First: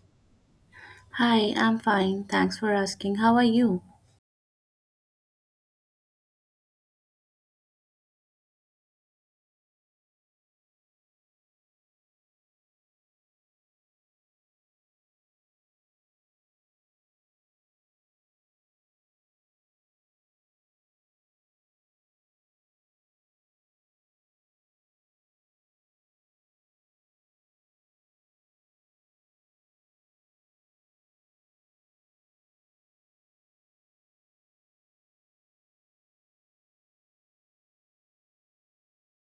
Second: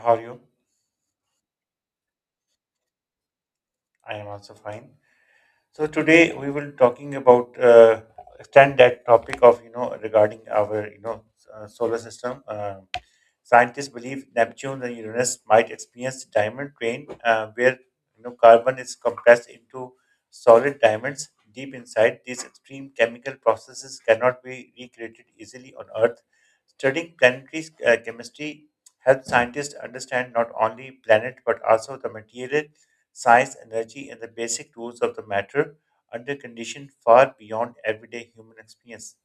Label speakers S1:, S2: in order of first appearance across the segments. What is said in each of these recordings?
S1: How are you?
S2: Hi, I'm fine. Thanks for asking. How are you?
S1: I am also fine. So today we will talking about extend that topic of regarding our solar system. Scientists believe Neptune and Uranus might experience diamond rain, where carbon is compressed into solid diamonds. Deep inside, these extreme chemical processes cannot be recreated easily on Earth. Studying planetary chemistry helps scientists understand not only planet but also the material, science, energy, and the basic rules of the matter under conditions far beyond everyday human experience.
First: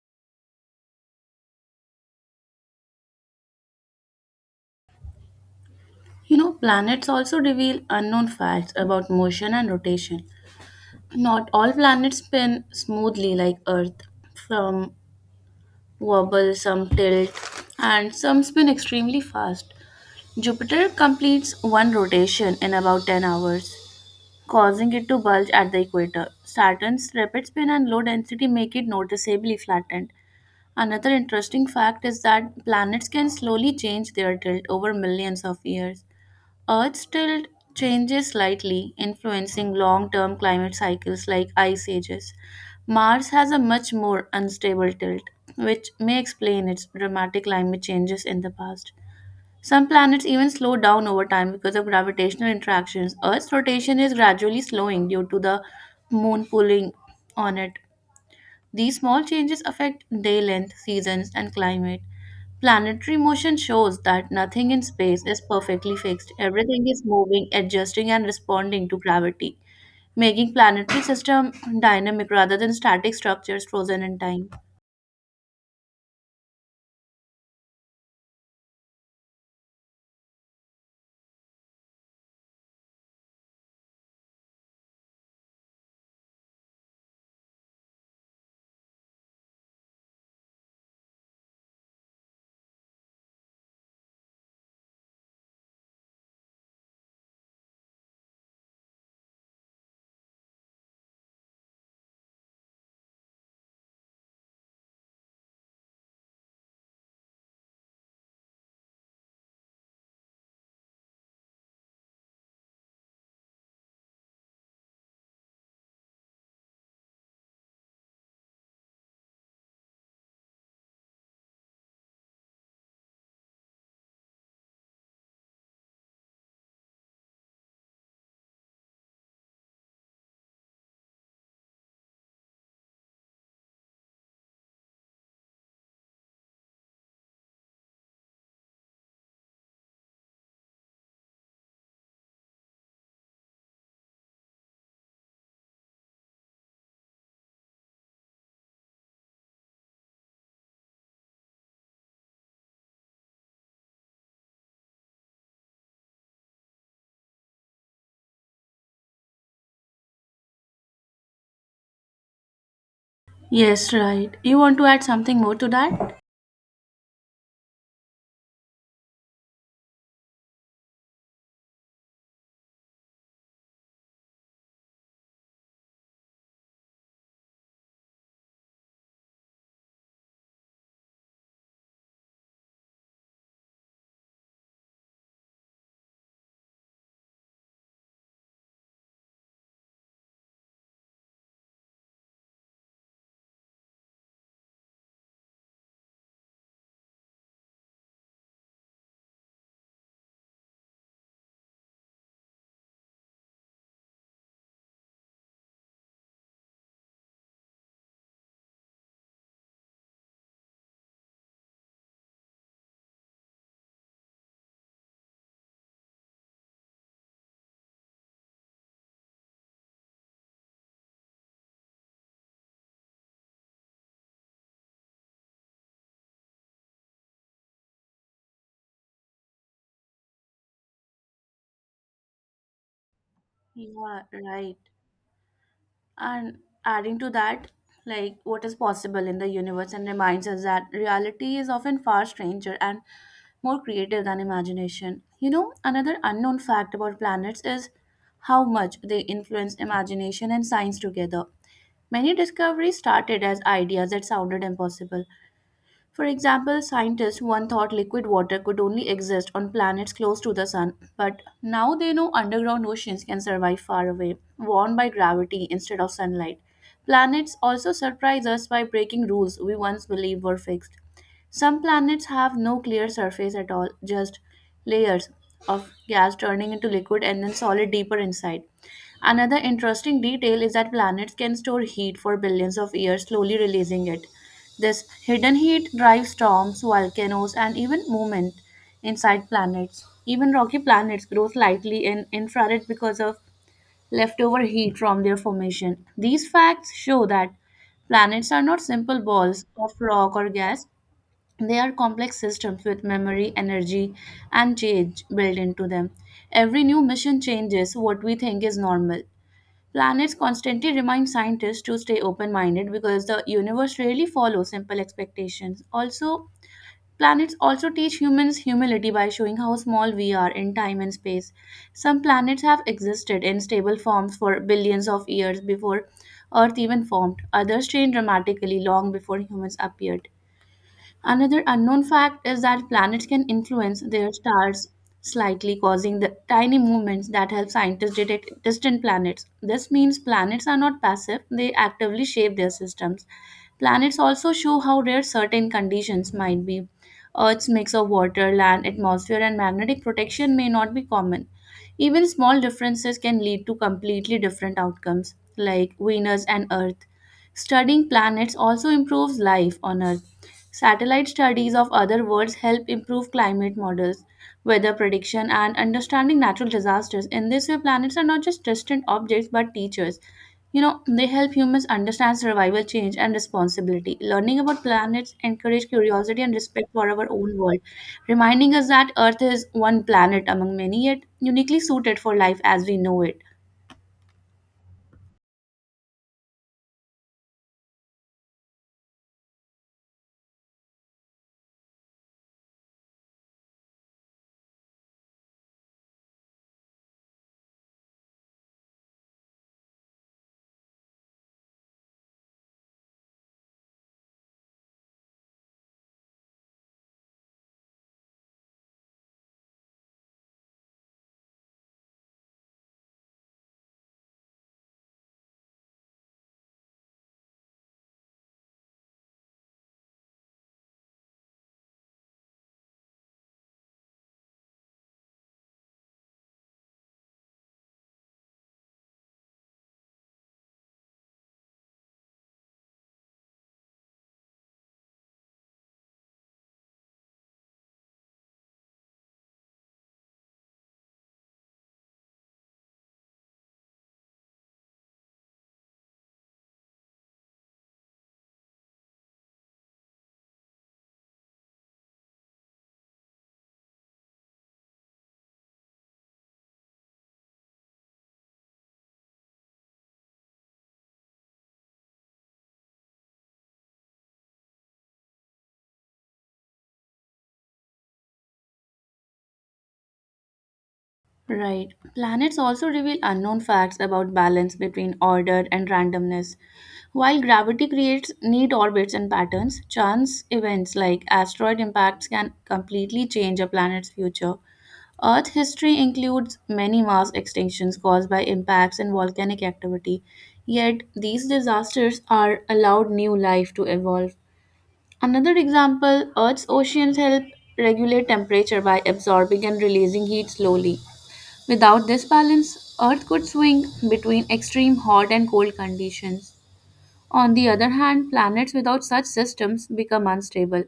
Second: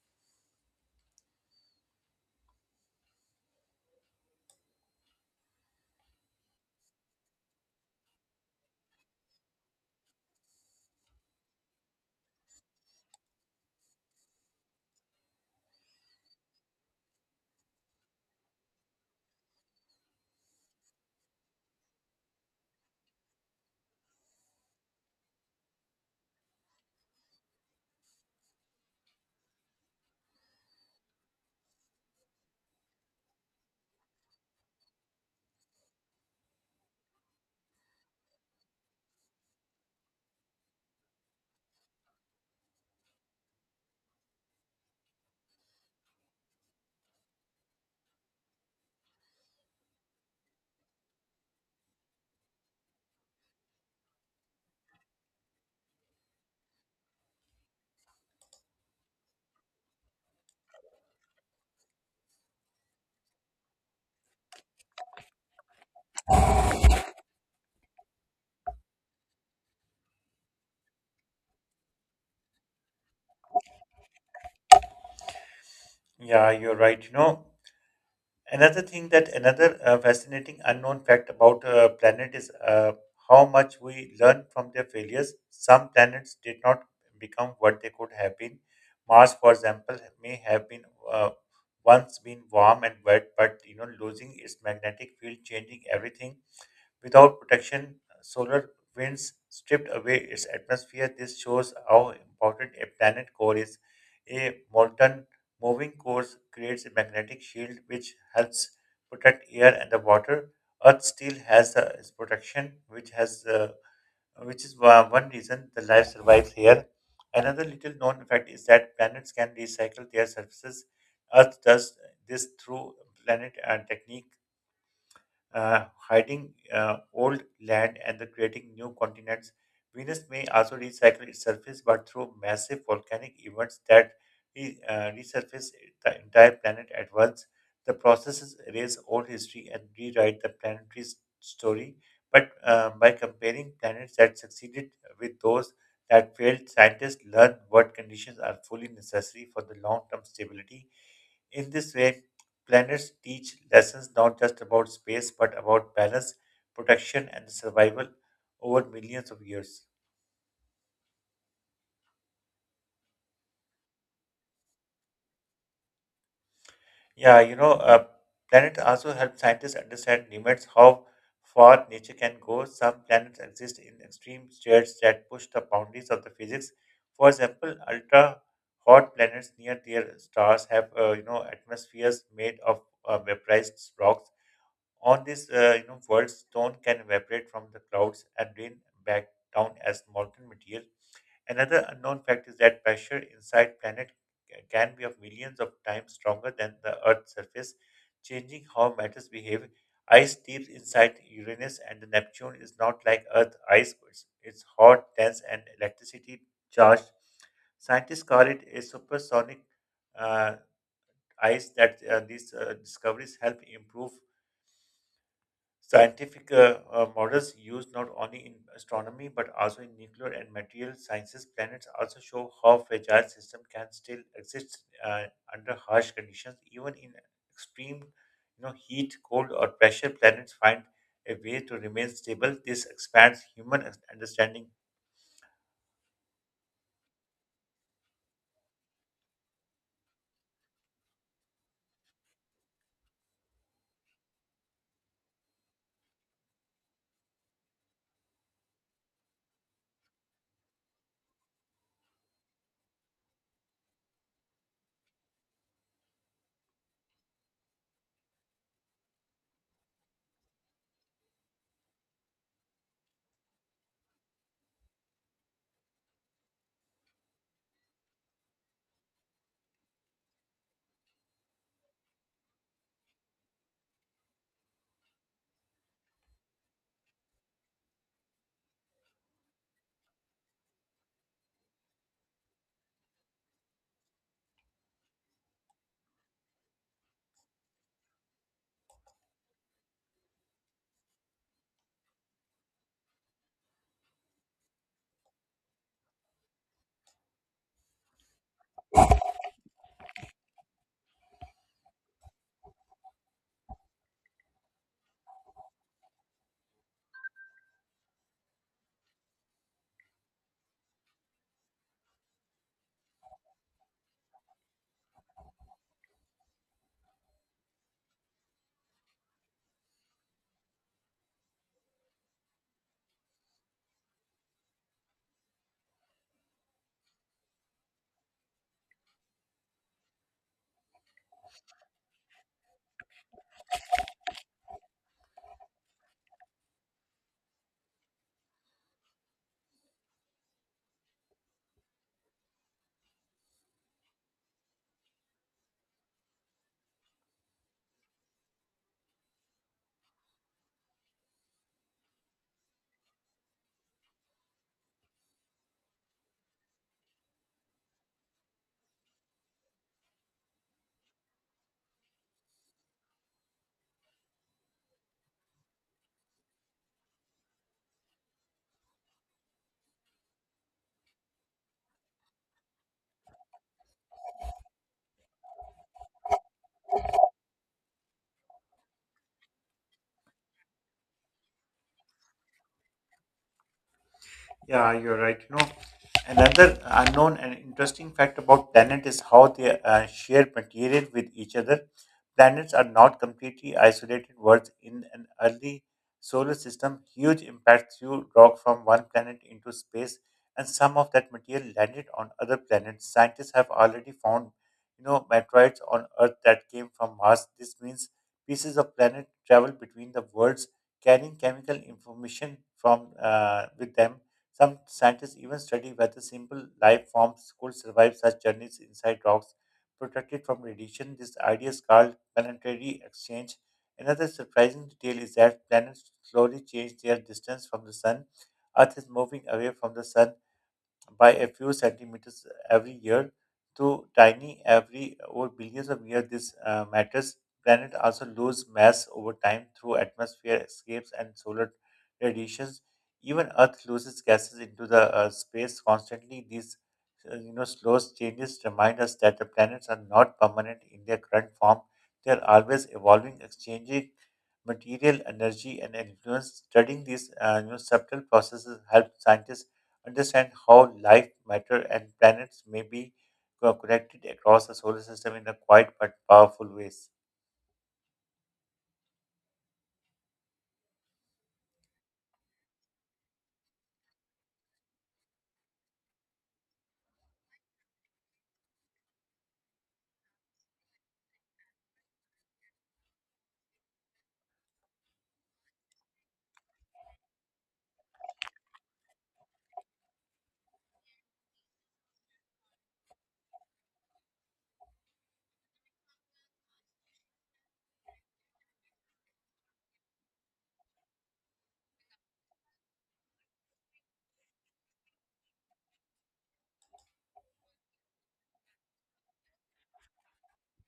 S2: You know, planets also reveal unknown facts about motion and rotation. Not all planets spin smoothly like Earth. Some wobble, some tilt, and some spin extremely fast. Jupiter completes one rotation in about 10 hours, causing it to bulge at the equator. Saturn's rapid spin and low density make it noticeably flattened. Another interesting fact is that planets can slowly change their tilt over millions of years. Earth's tilt changes slightly, influencing long term climate cycles like ice ages. Mars has a much more unstable tilt, which may explain its dramatic climate changes in the past. Some planets even slow down over time because of gravitational interactions. Earth's rotation is gradually slowing due to the moon pulling on it. These small changes affect day length, seasons, and climate. Planetary motion shows that nothing in space is perfectly fixed. Everything is moving, adjusting, and responding to gravity, making planetary system dynamic rather than static structures frozen in time.
S1: Yeah, you're right. You know, Another thing that another fascinating unknown fact about planet is how much we learn from their failures. Some planets did not become what they could have been. Mars, for example, may have been uh, once been warm and wet, but losing its magnetic field, changing everything. Without protection, solar winds stripped away its atmosphere. This shows how important a planet core is. A molten moving core creates a magnetic shield which helps protect air and the water. Earth still has its protection, which has which is one reason the life survives here. Another little known fact is that planets can recycle their surfaces. Earth does this through planet and technique hiding old land and the creating new continents. Venus may also recycle its surface, but through massive volcanic events that resurface the entire planet at once. The processes erase old history and rewrite the planetary's story. But by comparing planets that succeeded with those that failed, scientists learn what conditions are fully necessary for the long term stability. In this way, planets teach lessons not just about space but about balance, protection, and survival over millions of years.
S2: Yes, right. You want to add something more to that?
S1: Yeah, planets also help scientists understand limits, how far nature can go. Some planets exist in extreme states that push the boundaries of the physics. For example, ultra hot planets near their stars have, atmospheres made of vaporized rocks. On this, world stone can evaporate from the clouds and rain back down as molten material. Another unknown fact is that pressure inside planet can be of millions of times stronger than the Earth's surface, changing how matters behave. Ice deep inside Uranus and Neptune is not like Earth ice. It's hot, dense, and electricity charged. Scientists call it a supersonic uh, ice that these discoveries help improve scientific models used not only in astronomy but also in nuclear and material sciences. Planets also show how fragile systems can still exist uh, under harsh conditions, even in extreme, heat, cold, or pressure. Planets find a way to remain stable. This expands human
S2: Yeah,
S1: understanding.
S2: right. And adding to that, like what is possible in the universe and reminds us that reality is often far stranger and more creative than imagination. You know, another unknown fact about planets is how much they influence imagination and science together. Many discoveries started as ideas that sounded impossible, for example, scientists once thought liquid water could only exist on planets close to the sun, but now they know underground oceans can survive far away, warmed by gravity instead of sunlight. Planets also surprise us by breaking rules we once believed were fixed. Some planets have no clear surface at all, just layers of gas turning into liquid and then solid deeper inside. Another interesting detail is that planets can store heat for billions of years, slowly releasing it. This hidden heat drives storms, volcanoes, and even movement inside planets. Even rocky planets grow slightly in infrared because of leftover heat from their formation. These facts show that planets are not simple balls of rock or gas, they are complex systems with memory, energy, and change built into them. Every new mission changes what we think is normal. Planets constantly remind scientists to stay open minded because the universe rarely follows simple expectations. Also, planets also teach humans humility by showing how small we are in time and space. Some planets have existed in stable forms for billions of years before Earth even formed, others changed dramatically long before humans appeared. Another unknown fact is that planets can influence their stars slightly, causing the tiny movements that help scientists detect distant planets. This means planets are not passive, they actively shape their systems. Planets also show how rare certain conditions might be. Earth's mix of water, land, atmosphere, and magnetic protection may not be common. Even small differences can lead to completely different outcomes, like Venus and Earth. Studying planets also improves life on Earth. Satellite studies of other worlds help improve climate models, weather prediction, and understanding natural disasters. In this way, planets are not just distant objects but teachers. You know, they help humans understand survival, change, and responsibility. Learning about planets encourage curiosity and respect for our own world, reminding us that Earth is one planet among many, yet uniquely suited for life as we know it.
S1: Yeah, you're right. You know, another unknown and interesting fact about planets is how they share material with each other. Planets are not completely isolated worlds in an early solar system. Huge impacts threw rock from one planet into space, and some of that material landed on other planets. Scientists have already found, meteorites on Earth that came from Mars. This means pieces of planet travel between the worlds, carrying chemical information from with them. Some scientists even study whether simple life forms could survive such journeys inside rocks, protected from radiation. This idea is called planetary exchange. Another surprising detail is that planets slowly change their distance from the sun. Earth is moving away from the sun by a few centimeters every year, to tiny every over billions of years this matters. Planet also lose mass over time through atmosphere escapes and solar radiations. Even earth loses gases into the space constantly. These slow changes remind us that the planets are not permanent in their current form. They are always evolving, exchanging material, energy, and influence. Studying these subtle processes help scientists understand how life, matter, and planets may be connected across the solar system in a quiet but powerful ways.
S2: Right. Planets also reveal unknown facts about balance between order and randomness. While gravity creates neat orbits and patterns, chance events like asteroid impacts can completely change a planet's future. Earth history includes many mass extinctions caused by impacts and volcanic activity, yet these disasters are allowed new life to evolve. Another example, Earth's oceans help regulate temperature by absorbing and releasing heat slowly. Without this balance, Earth could swing between extreme hot and cold conditions. On the other hand, planets without such systems become unstable.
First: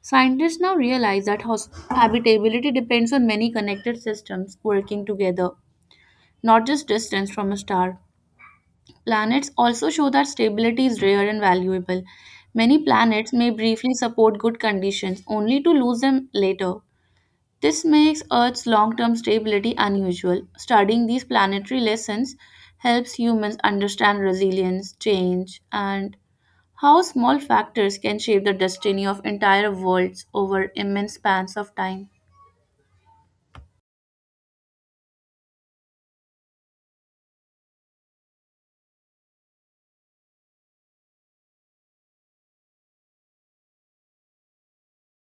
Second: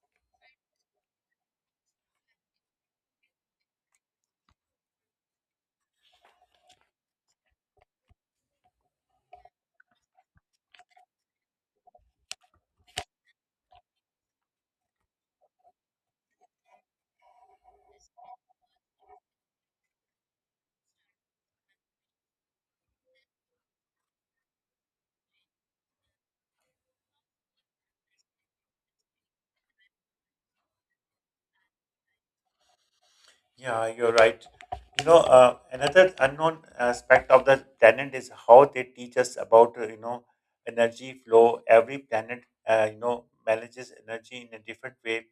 S2: Scientists now realize that habitability depends on many connected systems working together, not just distance from a star. Planets also show that stability is rare and valuable. Many planets may briefly support good conditions only to lose them later. This makes Earth's long term stability unusual. Studying these planetary lessons helps humans understand resilience, change, and how small factors can shape the destiny of entire worlds over immense spans of time.
S1: Yeah, you're right. Another unknown aspect of the planet is how they teach us about, energy flow. Every planet, manages energy in a different way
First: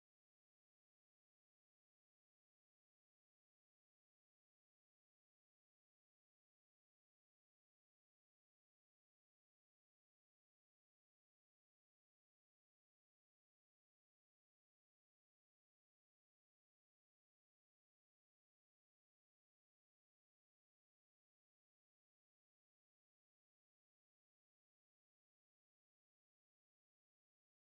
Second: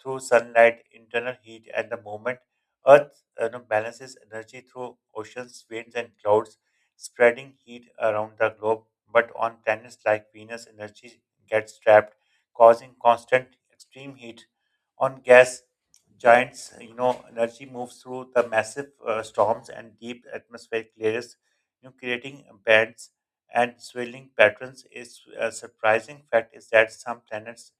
S1: through sunlight, internal heat, and the movement. Earth, balances energy through oceans, winds, and clouds, spreading heat around the globe. But on planets like Venus, energy gets trapped, causing constant extreme heat. On gas giants, energy moves through the massive storms and deep atmospheric layers, creating bands and swirling patterns. Is a surprising fact is that some planets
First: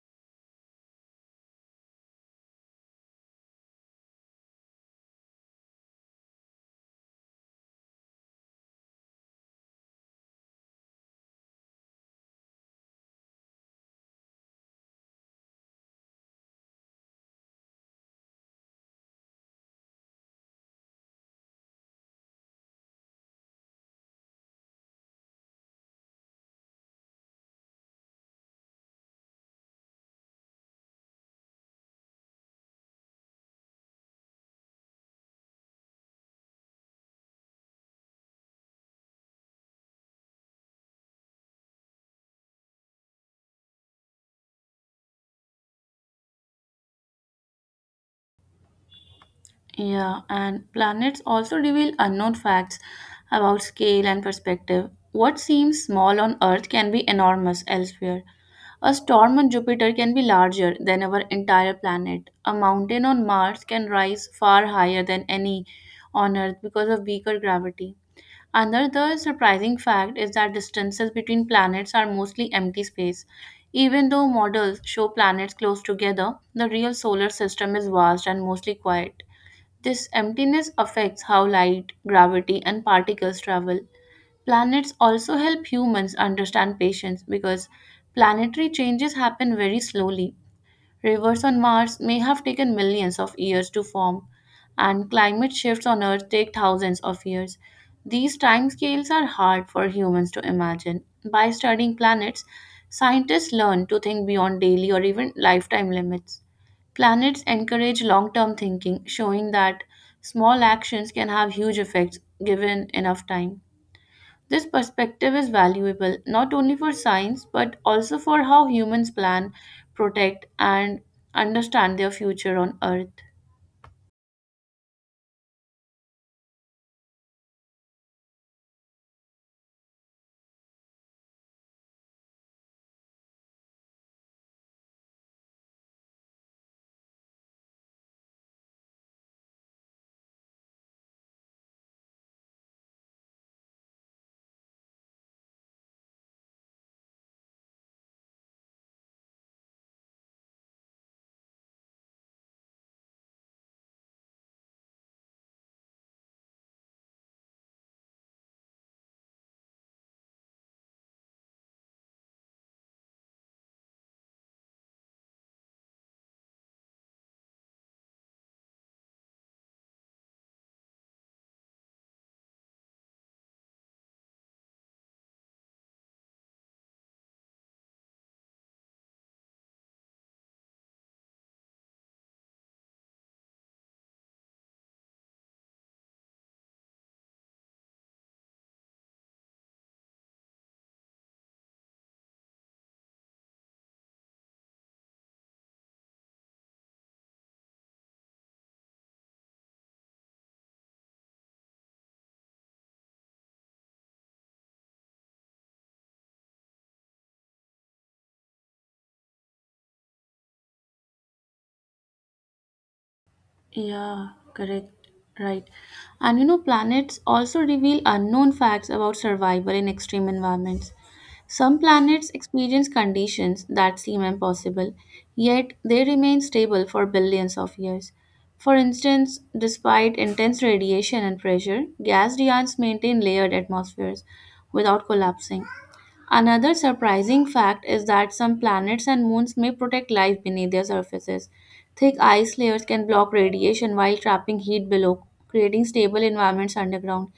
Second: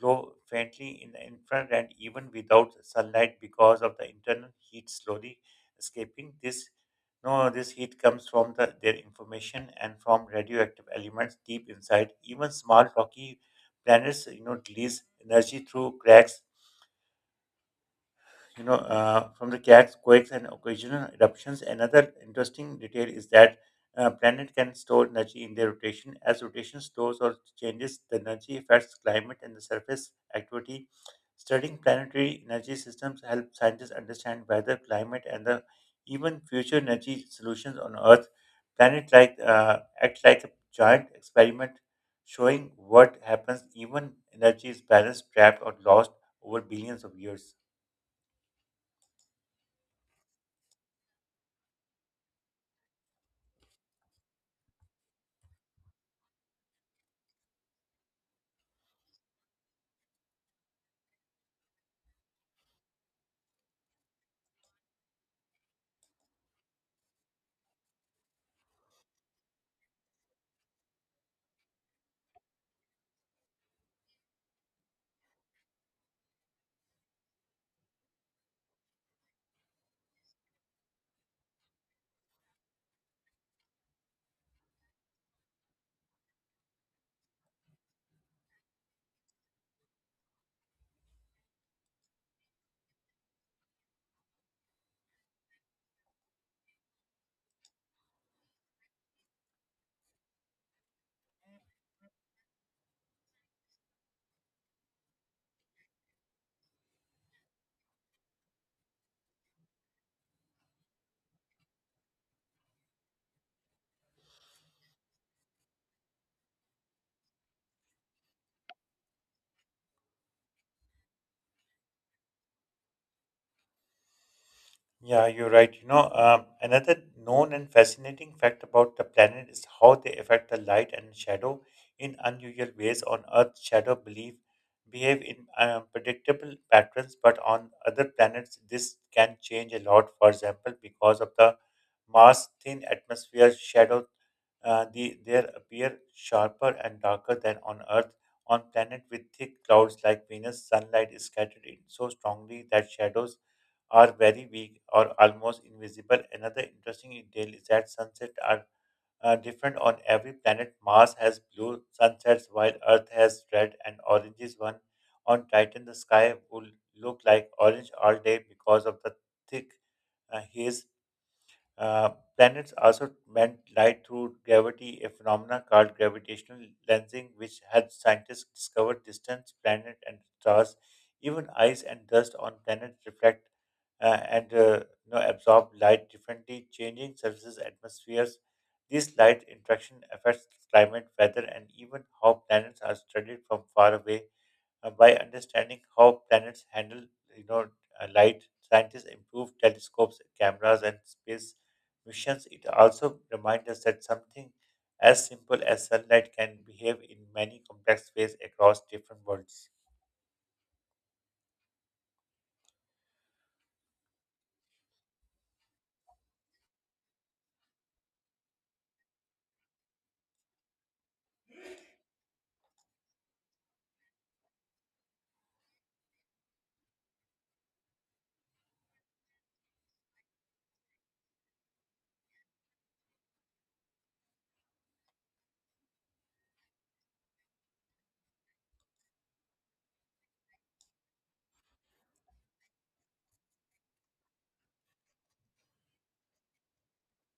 S1: glow faintly in the infrared and even without sunlight because of the internal heat slowly escaping. This no, This heat comes from their information and from radioactive elements deep inside. Even small rocky planets, release energy through cracks, from the cat's quakes and occasional eruptions. Another interesting detail is that planet can store energy in their rotation. As rotation slows or changes, the energy affects climate and the surface activity. Studying planetary energy systems help scientists understand weather, climate, and the even future energy solutions on Earth. Planet like act like a giant experiment, showing what happens even energy is balanced, trapped, or lost over billions of years.
S2: Yeah, and planets also reveal unknown facts about scale and perspective. What seems small on Earth can be enormous elsewhere. A storm on Jupiter can be larger than our entire planet. A mountain on Mars can rise far higher than any on Earth because of weaker gravity. Another surprising fact is that distances between planets are mostly empty space. Even though models show planets close together, the real solar system is vast and mostly quiet. This emptiness affects how light, gravity, and particles travel. Planets also help humans understand patience because planetary changes happen very slowly. Rivers on Mars may have taken millions of years to form, and climate shifts on Earth take thousands of years. These timescales are hard for humans to imagine. By studying planets, scientists learn to think beyond daily or even lifetime limits. Planets encourage long term thinking, showing that small actions can have huge effects given enough time. This perspective is valuable not only for science but also for how humans plan, protect, and understand their future on Earth.
S1: Yeah, you're right. You know, another known and fascinating fact about the planet is how they affect the light and shadow in unusual ways. On Earth, shadow belief behave in predictable patterns, but on other planets, this can change a lot. For example, because of the Mars thin atmosphere, there appear sharper and darker than on Earth. On planet with thick clouds like Venus, sunlight is scattered in so strongly that shadows are very weak or almost invisible. Another interesting detail is that sunsets are different on every planet. Mars has blue sunsets while Earth has red and oranges one. On Titan, the sky will look like orange all day because of the thick haze. uh, Planets also bend light through gravity, a phenomenon called gravitational lensing, which helps scientists discover distant planets and stars. Even ice and dust on planets reflect and absorb light differently, changing surfaces, atmospheres. This light interaction affects climate, weather, and even how planets are studied from far away. By understanding how planets handle, you know, light, scientists improved telescopes, cameras, and space missions. It also reminds us that something as simple as sunlight can behave in many complex ways across different worlds.
S2: Yeah, correct. Right. And you know, planets also reveal unknown facts about survival in extreme environments. Some planets experience conditions that seem impossible, yet they remain stable for billions of years. For instance, despite intense radiation and pressure, gas giants maintain layered atmospheres without collapsing. Another surprising fact is that some planets and moons may protect life beneath their surfaces. Thick ice layers can block radiation while trapping heat below, creating stable environments underground.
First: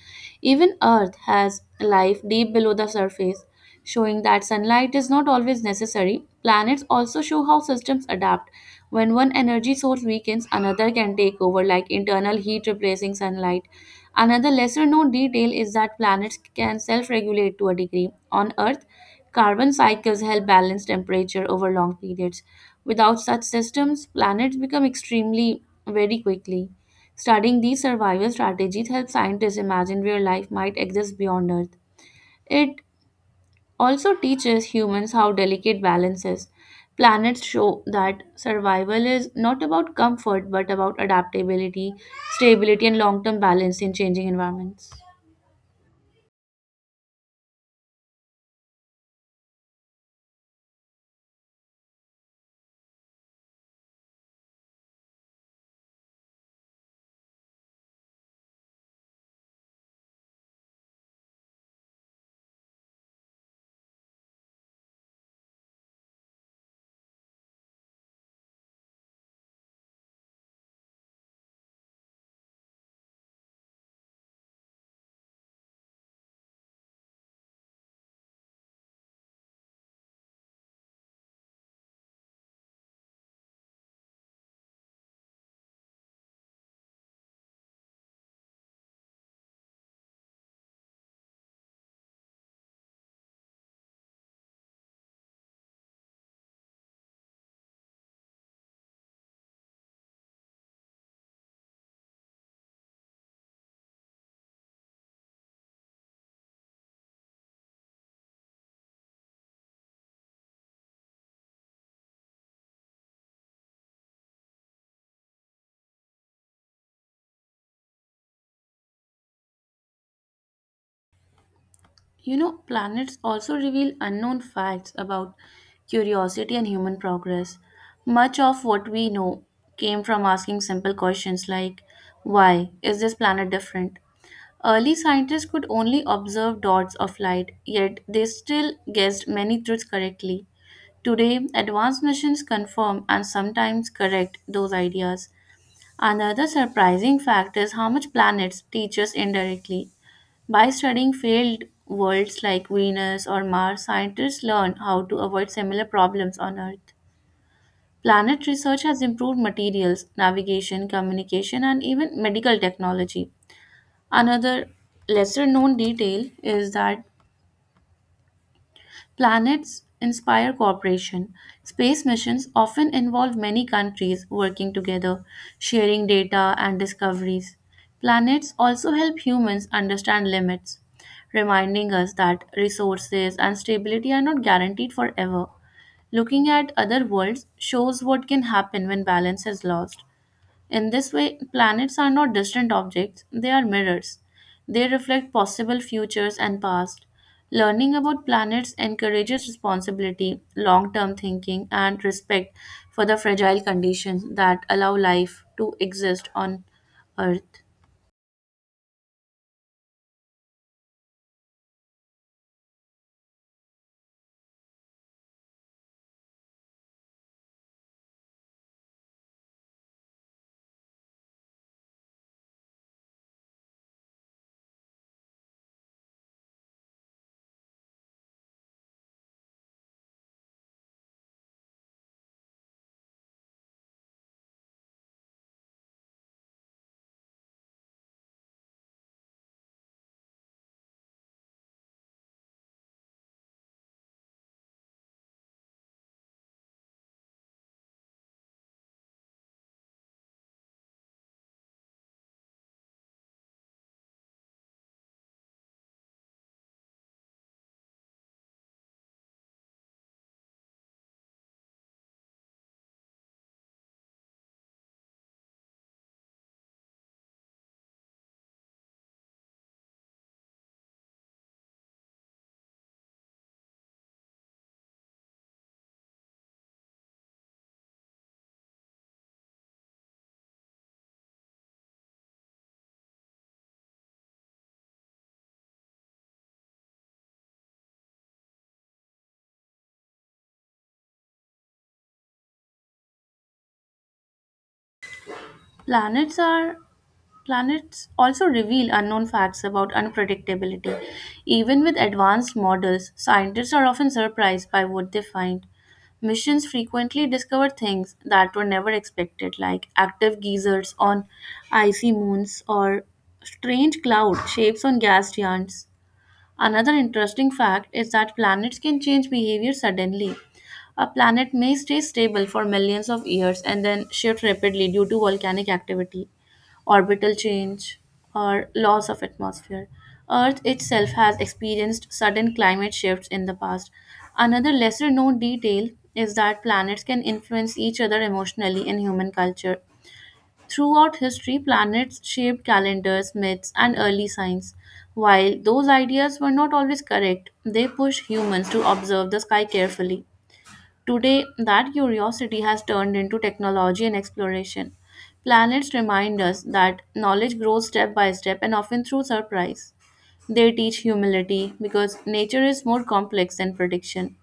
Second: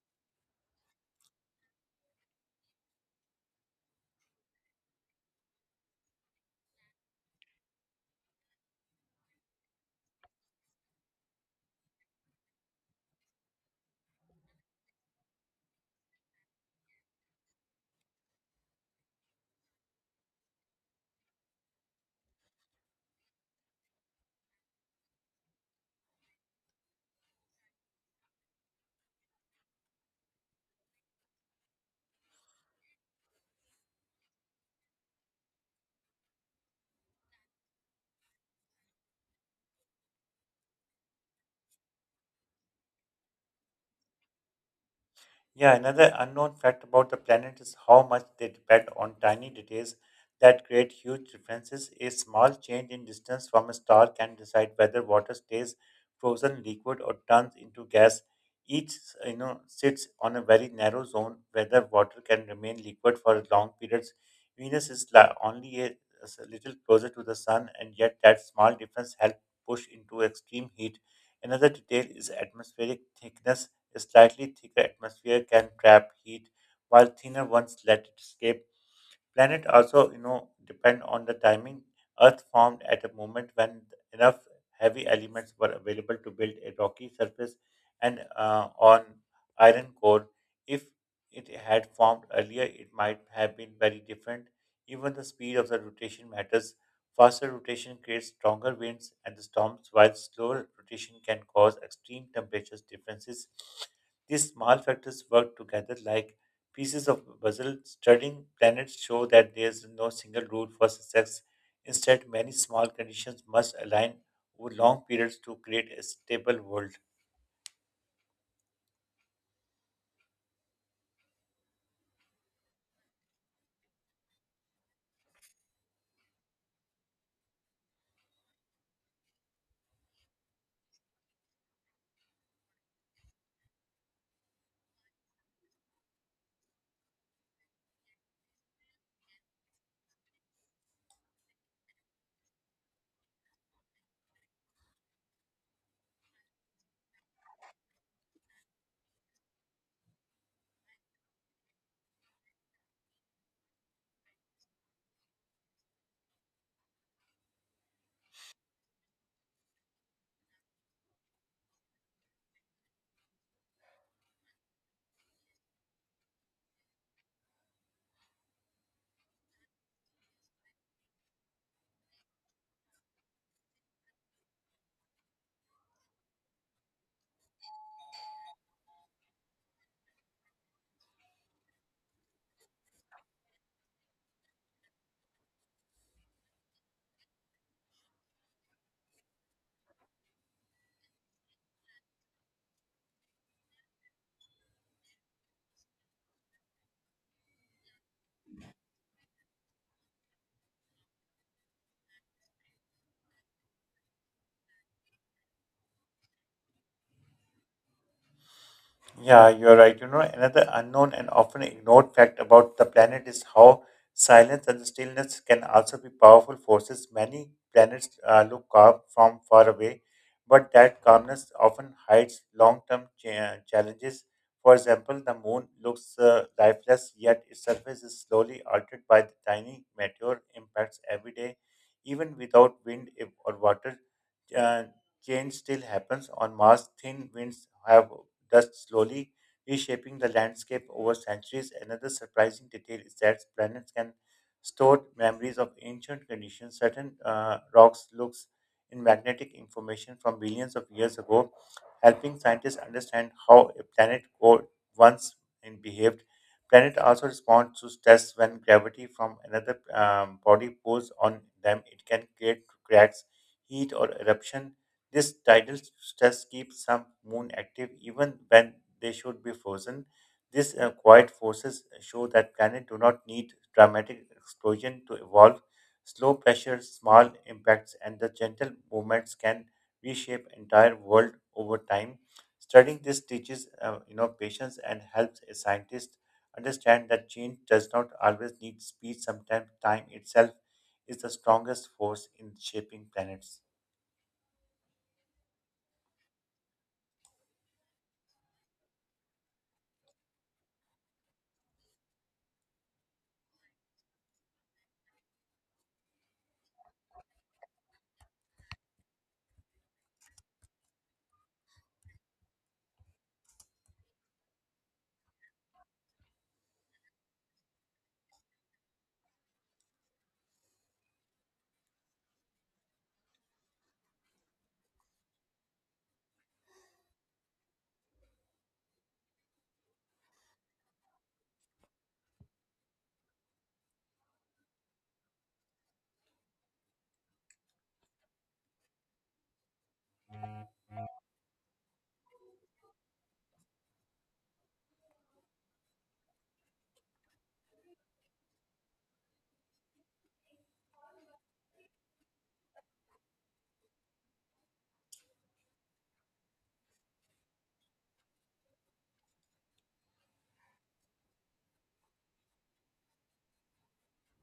S2: Even Earth has life deep below the surface, showing that sunlight is not always necessary. Planets also show how systems adapt. When one energy source weakens, another can take over, like internal heat replacing sunlight. Another lesser known detail is that planets can self regulate to a degree. On Earth, carbon cycles help balance temperature over long periods. Without such systems, planets become extremely very quickly. Studying these survival strategies helps scientists imagine where life might exist beyond Earth. It also teaches humans how delicate balance is. Planets show that survival is not about comfort but about adaptability, stability, and long term balance in changing environments.
S1: Yeah, another unknown fact about the planet is how much they depend on tiny details that create huge differences. A small change in distance from a star can decide whether water stays frozen liquid or turns into gas. Each, sits on a very narrow zone whether water can remain liquid for long periods. Venus is only a little closer to the sun, and yet that small difference helps push into extreme heat. Another detail is atmospheric thickness. A slightly thicker atmosphere can trap heat, while thinner ones let it escape. Planet also, depend on the timing. Earth formed at a moment when enough heavy elements were available to build a rocky surface and on iron core. If it had formed earlier, it might have been very different. Even the speed of the rotation matters. Faster rotation creates stronger winds and storms, while slower rotation can cause extreme temperature differences. These small factors work together like pieces of puzzle. Studying planets show that there is no single rule for success. Instead, many small conditions must align over long periods to create a stable world.
S2: You know, planets also reveal unknown facts about curiosity and human progress. Much of what we know came from asking simple questions like, why is this planet different? Early scientists could only observe dots of light, yet they still guessed many truths correctly. Today, advanced missions confirm and sometimes correct those ideas. Another surprising fact is how much planets teach us indirectly. By studying failed worlds like Venus or Mars, scientists learn how to avoid similar problems on Earth. Planet research has improved materials, navigation, communication, and even medical technology. Another lesser known detail is that planets inspire cooperation. Space missions often involve many countries working together, sharing data and discoveries. Planets also help humans understand limits, reminding us that resources and stability are not guaranteed forever. Looking at other worlds shows what can happen when balance is lost. In this way, planets are not distant objects, they are mirrors. They reflect possible futures and past. Learning about planets encourages responsibility, long term thinking, and respect for the fragile conditions that allow life to exist on Earth.
S1: Yeah, you're right. You know, another unknown and often ignored fact about the planet is how silence and stillness can also be powerful forces. Many planets look calm from far away, but that calmness often hides long term challenges. For example, the moon looks lifeless, yet its surface is slowly altered by the tiny meteor impacts every day, even without wind or water. uh, Change still happens. On Mars, thin winds have dust slowly reshaping the landscape over centuries. Another surprising detail is that planets can store memories of ancient conditions. Certain rocks looks in magnetic information from billions of years ago, helping scientists understand how a planet core once and behaved. Planet also responds to stress. When gravity from another body pulls on them, it can create cracks, heat, or eruption. This tidal stress keeps some moon active even when they should be frozen. These quiet forces show that planets do not need dramatic explosion to evolve. Slow pressure, small impacts, and the gentle movements can reshape entire world over time. Studying this teaches, patience and helps a scientist understand that change does not always need speed. Sometimes time itself is the strongest force in shaping planets.
S2: Planets are Planets also reveal unknown facts about unpredictability. Even with advanced models, scientists are often surprised by what they find. Missions frequently discover things that were never expected, like active geysers on icy moons or strange cloud shapes on gas giants. Another interesting fact is that planets can change behavior suddenly. A planet may stay stable for millions of years and then shift rapidly due to volcanic activity, orbital change, or loss of atmosphere. Earth itself has experienced sudden climate shifts in the past. Another lesser known detail is that planets can influence each other emotionally in human culture. Throughout history, planets shaped calendars, myths, and early science. While those ideas were not always correct, they pushed humans to observe the sky carefully. Today, that curiosity has turned into technology and exploration. Planets remind us that knowledge grows step by step and often through surprise. They teach humility because nature is more complex than prediction.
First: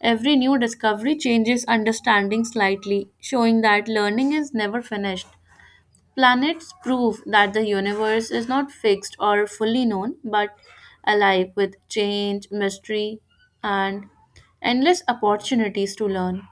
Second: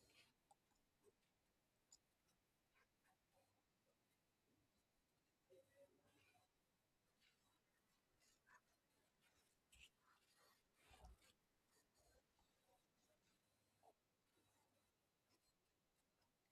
S2: Every new discovery changes understanding slightly, showing that learning is never finished. Planets prove that the universe is not fixed or fully known, but alive with change, mystery, and endless opportunities to learn.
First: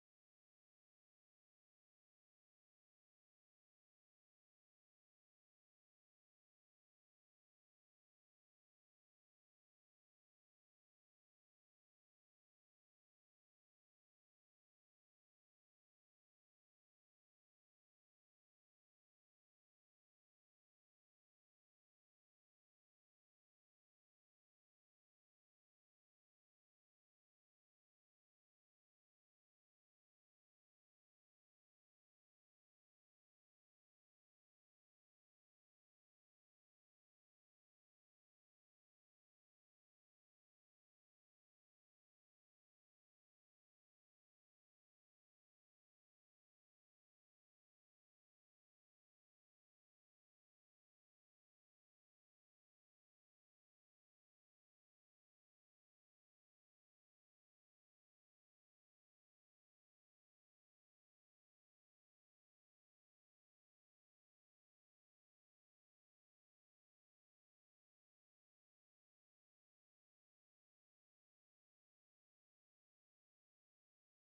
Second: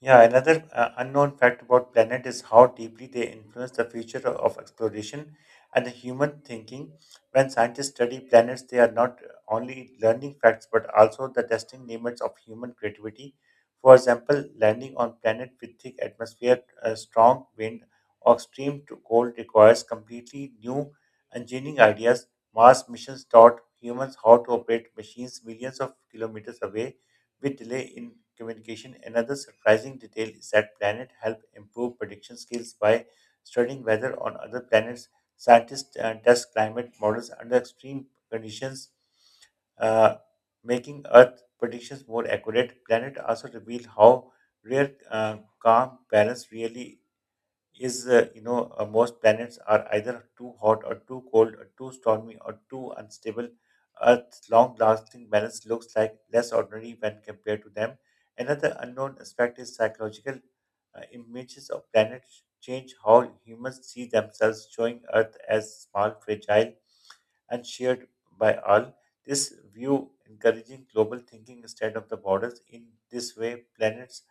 S1: Yeah, another unknown fact about planet is how deeply they influence the future of exploration and the human thinking. When scientists study planets, they are not only learning facts but also the testing limits of human creativity. For example, landing on planet with thick atmosphere, strong wind, or extreme to cold requires completely new engineering ideas. Mars missions taught humans how to operate machines millions of kilometers away with delay in communication. Another surprising detail is that planets help improve prediction skills by studying weather on other planets. Scientists test climate models under extreme conditions, uh, making Earth predictions more accurate. Planet also reveal how rare calm balance really is, most planets are either too hot or too cold or too stormy or too unstable. Earth's long lasting balance looks like less ordinary when compared to them. Another unknown aspect is psychological. Images of planets change how humans see themselves, showing earth as small, fragile, and shared by all. This view encouraging global thinking instead of the borders. In this way, planets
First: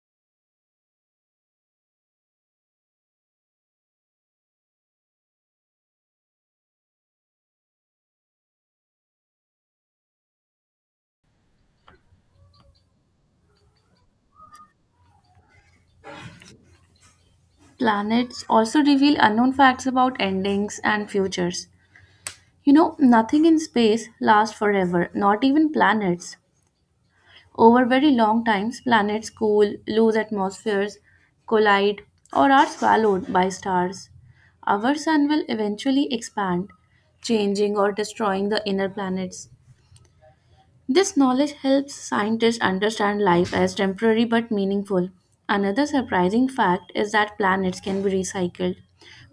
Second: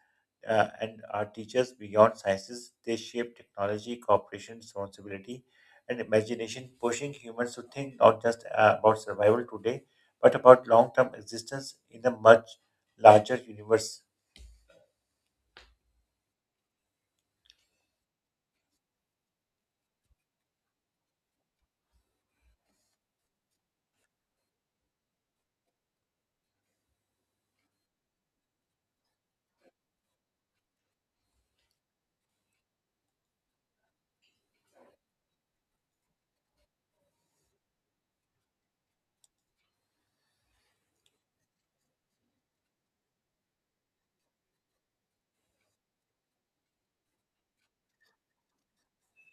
S1: and our teachers beyond sciences, they shape technology, cooperation, responsibility, and imagination, pushing humans to think not just about survival today, but about long-term existence in a much larger universe.
S2: Planets also reveal unknown facts about endings and futures. You know, nothing in space lasts forever, not even planets. Over very long times, planets cool, lose atmospheres, collide, or are swallowed by stars. Our sun will eventually expand, changing or destroying the inner planets. This knowledge helps scientists understand life as temporary but meaningful. Another surprising fact is that planets can be recycled.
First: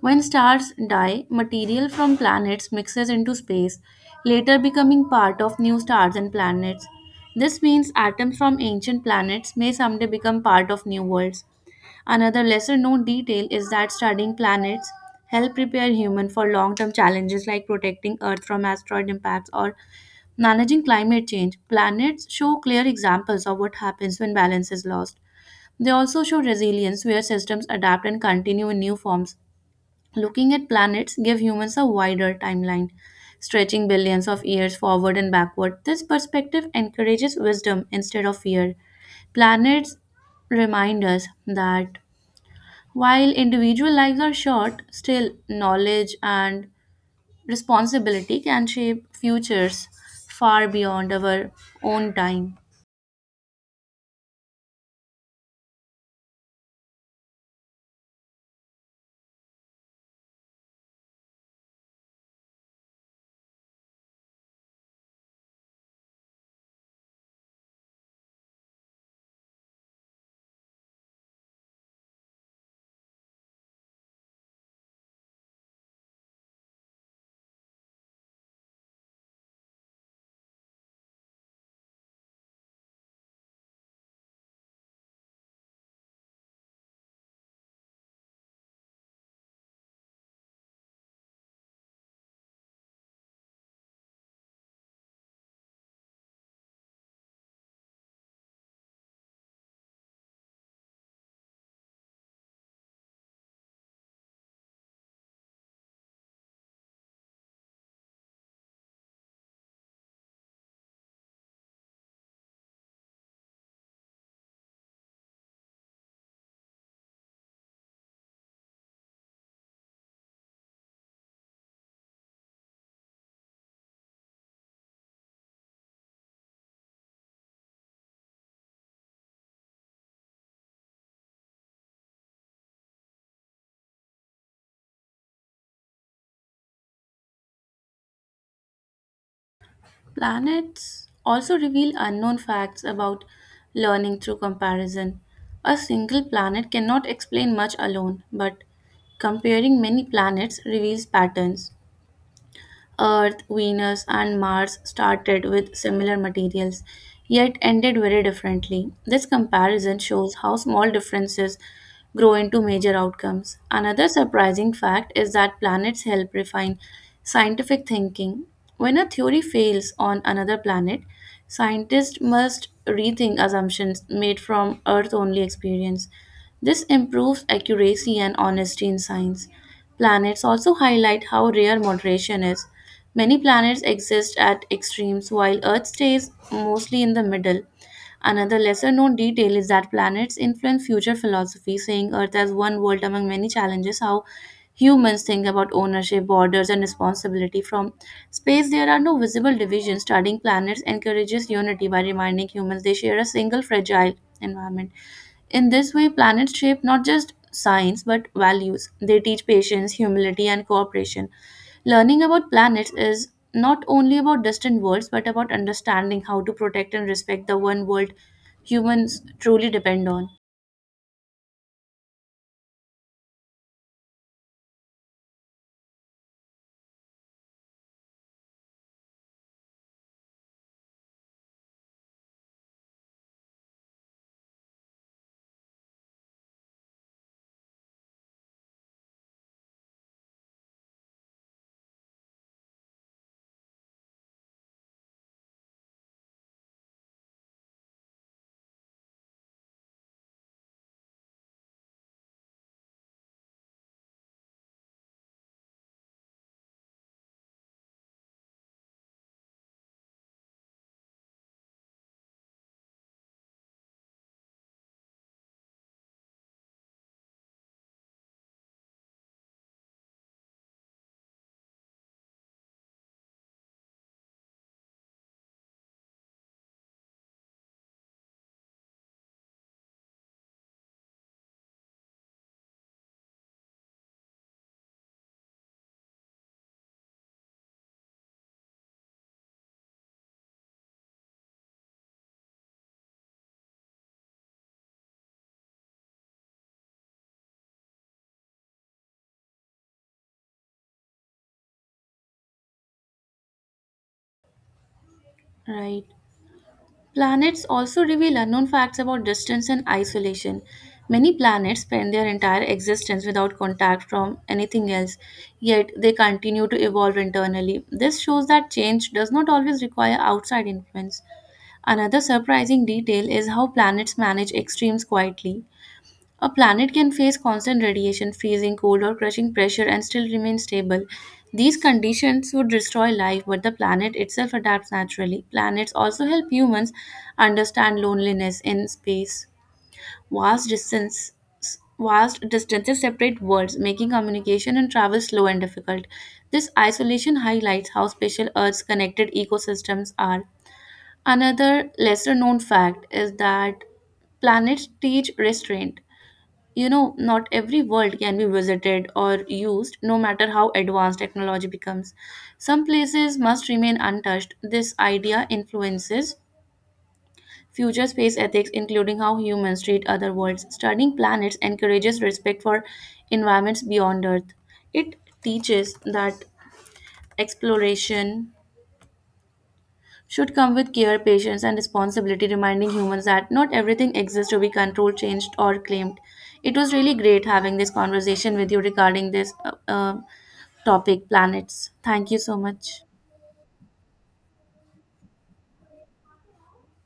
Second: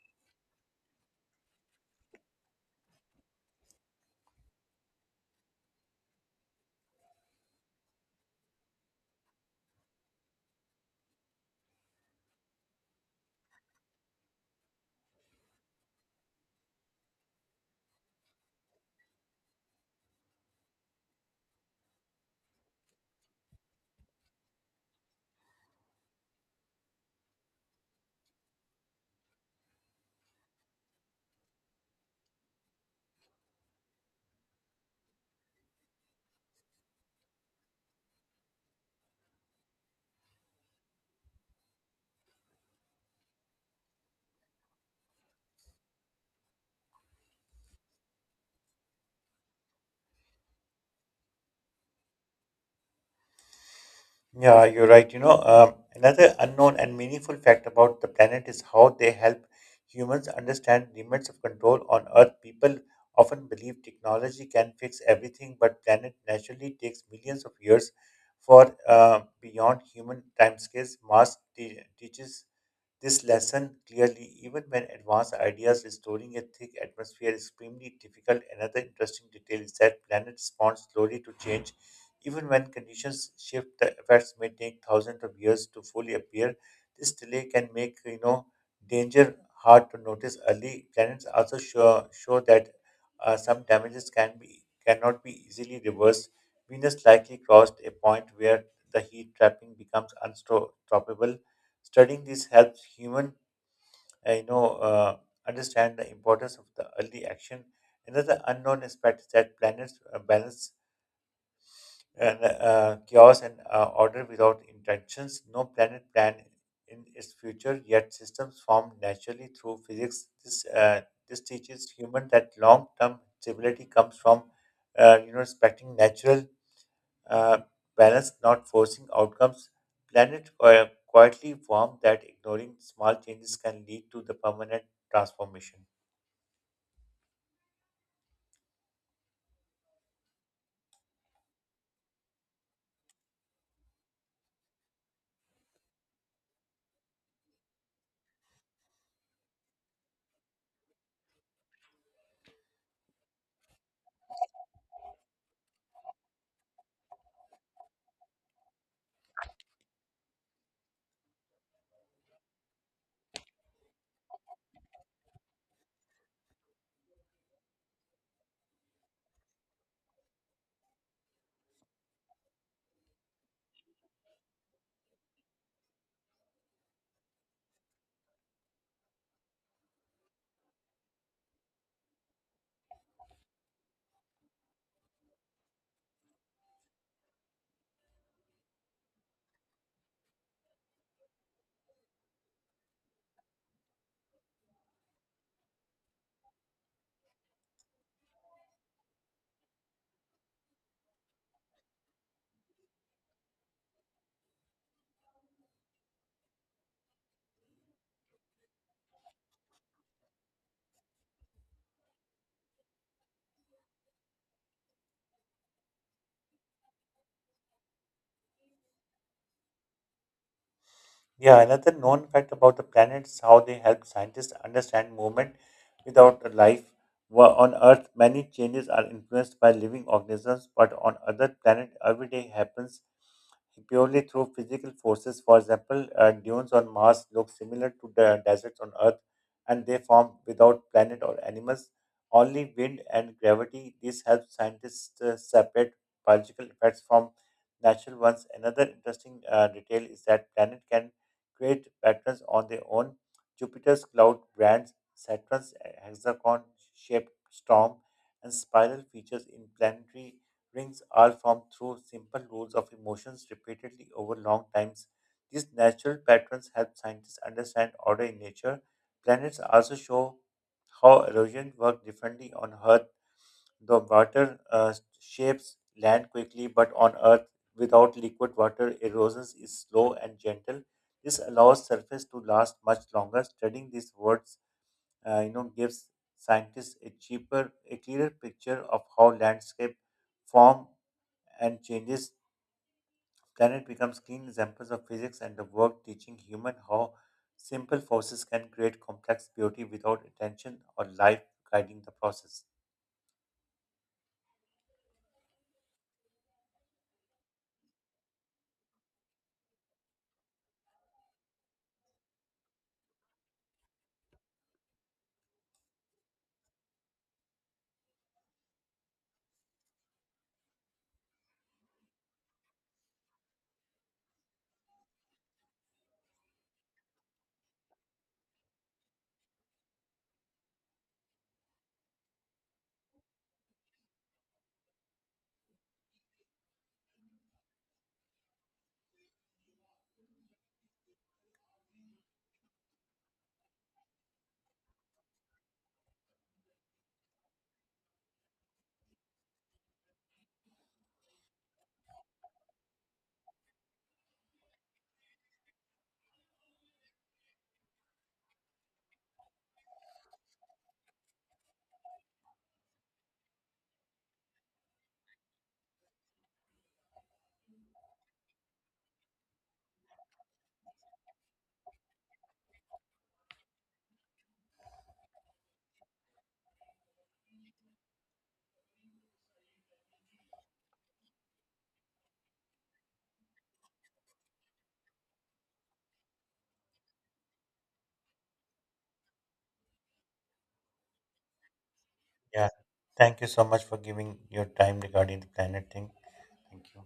S2: When stars die, material from planets mixes into space, later becoming part of new stars and planets. This means atoms from ancient planets may someday become part of new worlds. Another lesser known detail is that studying planets help prepare humans for long-term challenges like protecting earth from asteroid impacts or managing climate change. Planets show clear examples of what happens when balance is lost. They also show resilience where systems adapt and continue in new forms. Looking at planets give humans a wider timeline, stretching billions of years forward and backward. This perspective encourages wisdom instead of fear. Planets remind us that while individual lives are short, still knowledge and responsibility can shape futures far beyond our own time.
S1: Yeah, you're right. Another unknown and meaningful fact about the planet is how they help humans understand limits of control on Earth. People often believe technology can fix everything, but planet naturally takes millions of years for, beyond human timescales. Mars teaches this lesson clearly, even when advanced ideas restoring a thick atmosphere is extremely difficult. Another interesting detail is that planet responds slowly to change. Even when conditions shift, the effects may take thousands of years to fully appear. This delay can make, danger hard to notice early. Planets also show that some damages cannot be easily reversed. Venus likely crossed a point where the heat trapping becomes unstoppable. Studying this helps human, uh, you know, uh, understand the importance of the early action. Another unknown aspect is that planets balance and chaos and order without intentions. No planet planned in its future, yet systems formed naturally through physics. This teaches human that long-term stability comes from, respecting natural uh, balance, not forcing outcomes. Planet quietly warm that ignoring small changes can lead to the permanent transformation.
S2: Planets also reveal unknown facts about learning through comparison. A single planet cannot explain much alone, but comparing many planets reveals patterns. Earth, Venus, and Mars started with similar materials, yet ended very differently. This comparison shows how small differences grow into major outcomes. Another surprising fact is that planets help refine scientific thinking. When a theory fails on another planet, scientists must rethink assumptions made from Earth only experience. This improves accuracy and honesty in science. Planets also highlight how rare moderation is. Many planets exist at extremes while Earth stays mostly in the middle. Another lesser known detail is that planets influence future philosophy, saying Earth as one world among many challenges how humans think about ownership, borders, and responsibility. From space, there are no visible divisions. Studying planets encourages unity by reminding humans they share a single fragile environment. In this way, planets shape not just science but values. They teach patience, humility, and cooperation. Learning about planets is not only about distant worlds but about understanding how to protect and respect the one world humans truly depend on.
S1: Yeah, another known fact about the planet is how they help scientists understand movement without a life. On Earth, many changes are influenced by living organisms, but on other planet, every day happens purely through physical forces. For example, dunes on Mars look similar to the deserts on Earth, and they form without planet or animals, only wind and gravity. This helps scientists separate biological effects from natural ones. Another interesting detail is that planet can create patterns on their own. Jupiter's cloud brands, Saturn's hexagon shaped storm, and spiral features in planetary rings are formed through simple rules of emotions repeatedly over long times. These natural patterns help scientists understand order in nature. Planets also show how erosion works differently on Earth. The water shapes land quickly, but on Earth, without liquid water, erosion is slow and gentle. This allows surface to last much longer. Studying these words, gives scientists a cheaper, a clearer picture of how landscape form and changes. Planet becomes clean examples of physics and the work, teaching human how simple forces can create complex beauty without attention or life guiding the process.
S2: Right. Planets also reveal unknown facts about distance and isolation. Many planets spend their entire existence without contact from anything else, yet they continue to evolve internally. This shows that change does not always require outside influence. Another surprising detail is how planets manage extremes quietly. A planet can face constant radiation, freezing cold, or crushing pressure and still remain stable. These conditions would destroy life, but the planet itself adapts naturally. Planets also help humans understand loneliness in space. Vast distance Vast distances separate worlds, making communication and travel slow and difficult. This isolation highlights how special Earth's connected ecosystems are. Another lesser known fact is that planets teach restraint. You know, not every world can be visited or used, no matter how advanced technology becomes. Some places must remain untouched. This idea influences future space ethics, including how humans treat other worlds. Studying planets encourages respect for environments beyond Earth. It teaches that exploration should come with care, patience, and responsibility, reminding humans that not everything exists to be controlled, changed, or claimed. It was really great having this conversation with you regarding this topic, planets. Thank you so
S1: Yeah.
S2: much.
S1: Thank you so much for giving your time regarding the planet thing. Thank you.